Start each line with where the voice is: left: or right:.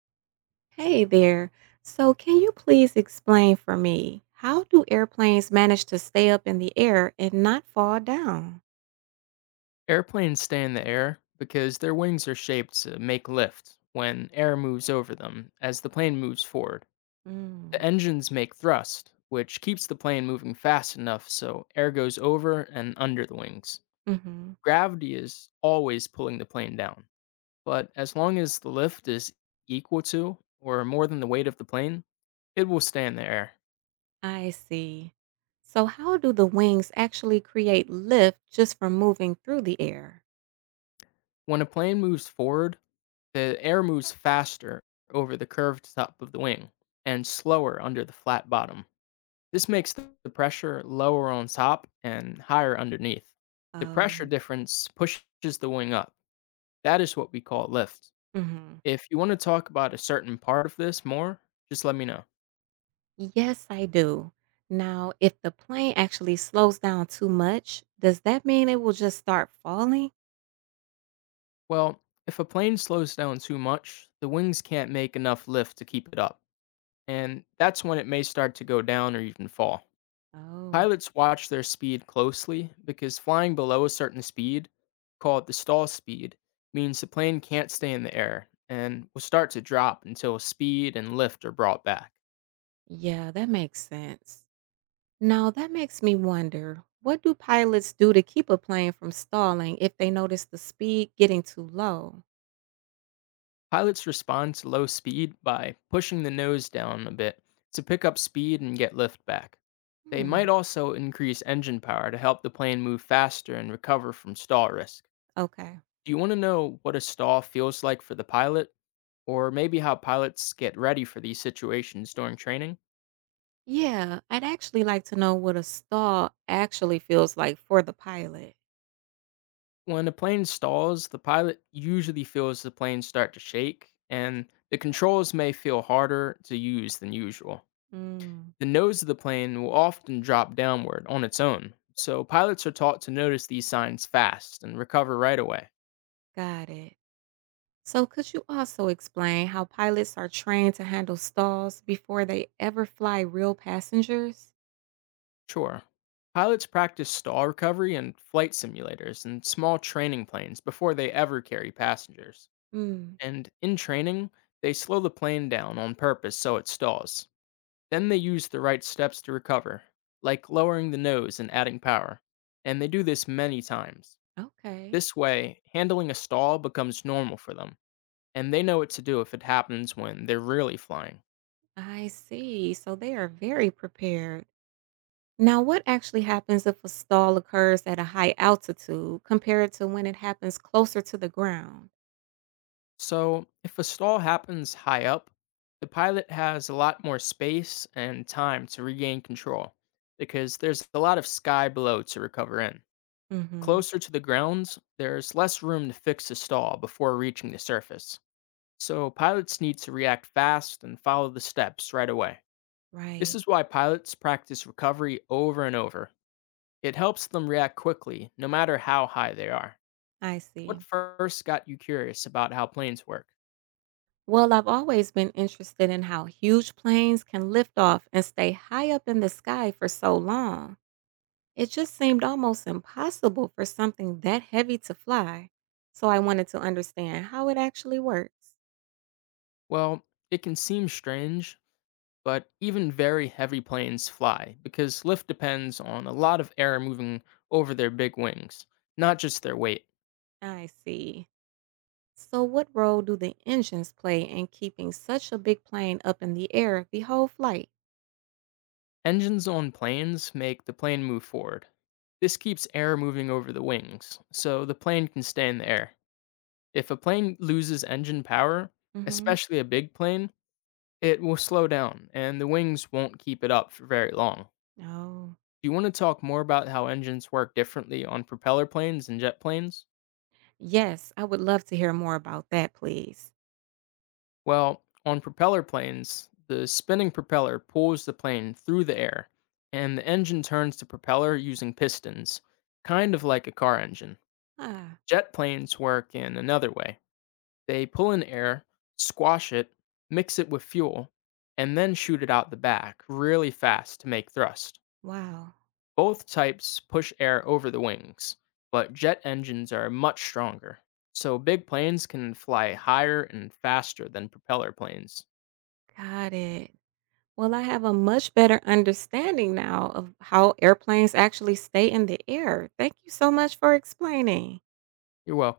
right: Hey there. So, can you please explain for me how do airplanes manage to stay up in the air and not fall down?
left: Airplanes stay in the air because their wings are shaped to make lift when air moves over them as the plane moves forward. The
right: Mm,
left: engines make thrust, which keeps the plane moving fast enough so air goes over and under the wings.
right: hmm,
left: Gravity is always pulling the plane down, but as long as the lift is equal to or more than the weight of the plane, it will stay in the air.
right: I see. So, how do the wings actually create lift just from moving through the air?
left: When a plane moves forward, the air moves faster over the curved top of the wing and slower under the flat bottom. This makes the pressure lower on top and higher underneath. The
right: Oh,
left: pressure difference pushes the wing up. That is what we call lift.
right: hmm,
left: If you want to talk about a certain part of this more, just let me know.
right: yes, I do. Now, if the plane actually slows down too much, does that mean it will just start falling?
left: Well, if a plane slows down too much, the wings can't make enough lift to keep it up, and that's when it may start to go down or even fall.
right: Oh,
left: Pilots watch their speed closely because flying below a certain speed, called the stall speed, means the plane can't stay in the air and will start to drop until speed and lift are brought back.
right: yeah, that makes sense. Now that makes me wonder, what do pilots do to keep a plane from stalling if they notice the speed getting too low?
left: Pilots respond to low speed by pushing the nose down a bit to pick up speed and get lift back. They
right: Hmm.
left: might also increase engine power to help the plane move faster and recover from stall risk.
right: Okay.
left: Do you want to know what a stall feels like for the pilot? Or maybe how pilots get ready for these situations during training?
right: Yeah, I'd actually like to know what a stall actually feels like for the pilot.
left: When a plane stalls, the pilot usually feels the plane start to shake, and the controls may feel harder to use than usual.
right: Mm,
left: The nose of the plane will often drop downward on its own, so pilots are taught to notice these signs fast and recover right away.
right: got it. So could you also explain how pilots are trained to handle stalls before they ever fly real passengers?
left: Sure. Pilots practice stall recovery in flight simulators and small training planes before they ever carry passengers.
right: Hmm.
left: And in training, they slow the plane down on purpose so it stalls. Then they use the right steps to recover, like lowering the nose and adding power. And they do this many times.
right: Okay.
left: This way, handling a stall becomes normal for them, and they know what to do if it happens when they're really flying.
right: I see. So they are very prepared. Now, what actually happens if a stall occurs at a high altitude compared to when it happens closer to the ground?
left: So, if a stall happens high up, the pilot has a lot more space and time to regain control because there's a lot of sky below to recover in.
right: Mhm.
left: Closer to the grounds, there's less room to fix the stall before reaching the surface, so pilots need to react fast and follow the steps right away. This
right: Right.
left: is why pilots practice recovery over and over. It helps them react quickly, no matter how high they are.
right: I
left: What
right: see.
left: first got you curious about how planes work?
right: Well, I've always been interested in how huge planes can lift off and stay high up in the sky for so long. It just seemed almost impossible for something that heavy to fly. So I wanted to understand how it actually works.
left: Well, it can seem strange, but even very heavy planes fly because lift depends on a lot of air moving over their big wings, not just their weight.
right: I see. So, what role do the engines play in keeping such a big plane up in the air the whole flight?
left: Engines on planes make the plane move forward. This keeps air moving over the wings, so the plane can stay in the air. If a plane loses engine power,
right: Hmm.
left: especially a big plane, it will slow down and the wings won't keep it up for very long.
right: Oh,
left: Do you want to talk more about how engines work differently on propeller planes and jet planes?
right: yes, I would love to hear more about that, please.
left: Well, on propeller planes, the spinning propeller pulls the plane through the air, and the engine turns the propeller using pistons, kind of like a car engine.
right: Ah,
left: Jet planes work in another way. They pull in air, squash it, mix it with fuel, and then shoot it out the back really fast to make thrust.
right: wow,
left: Both types push air over the wings, but jet engines are much stronger. So big planes can fly higher and faster than propeller planes.
right: got it. Well, I have a much better understanding now of how airplanes actually stay in the air. Thank you so much for explaining.
left: You're welcome.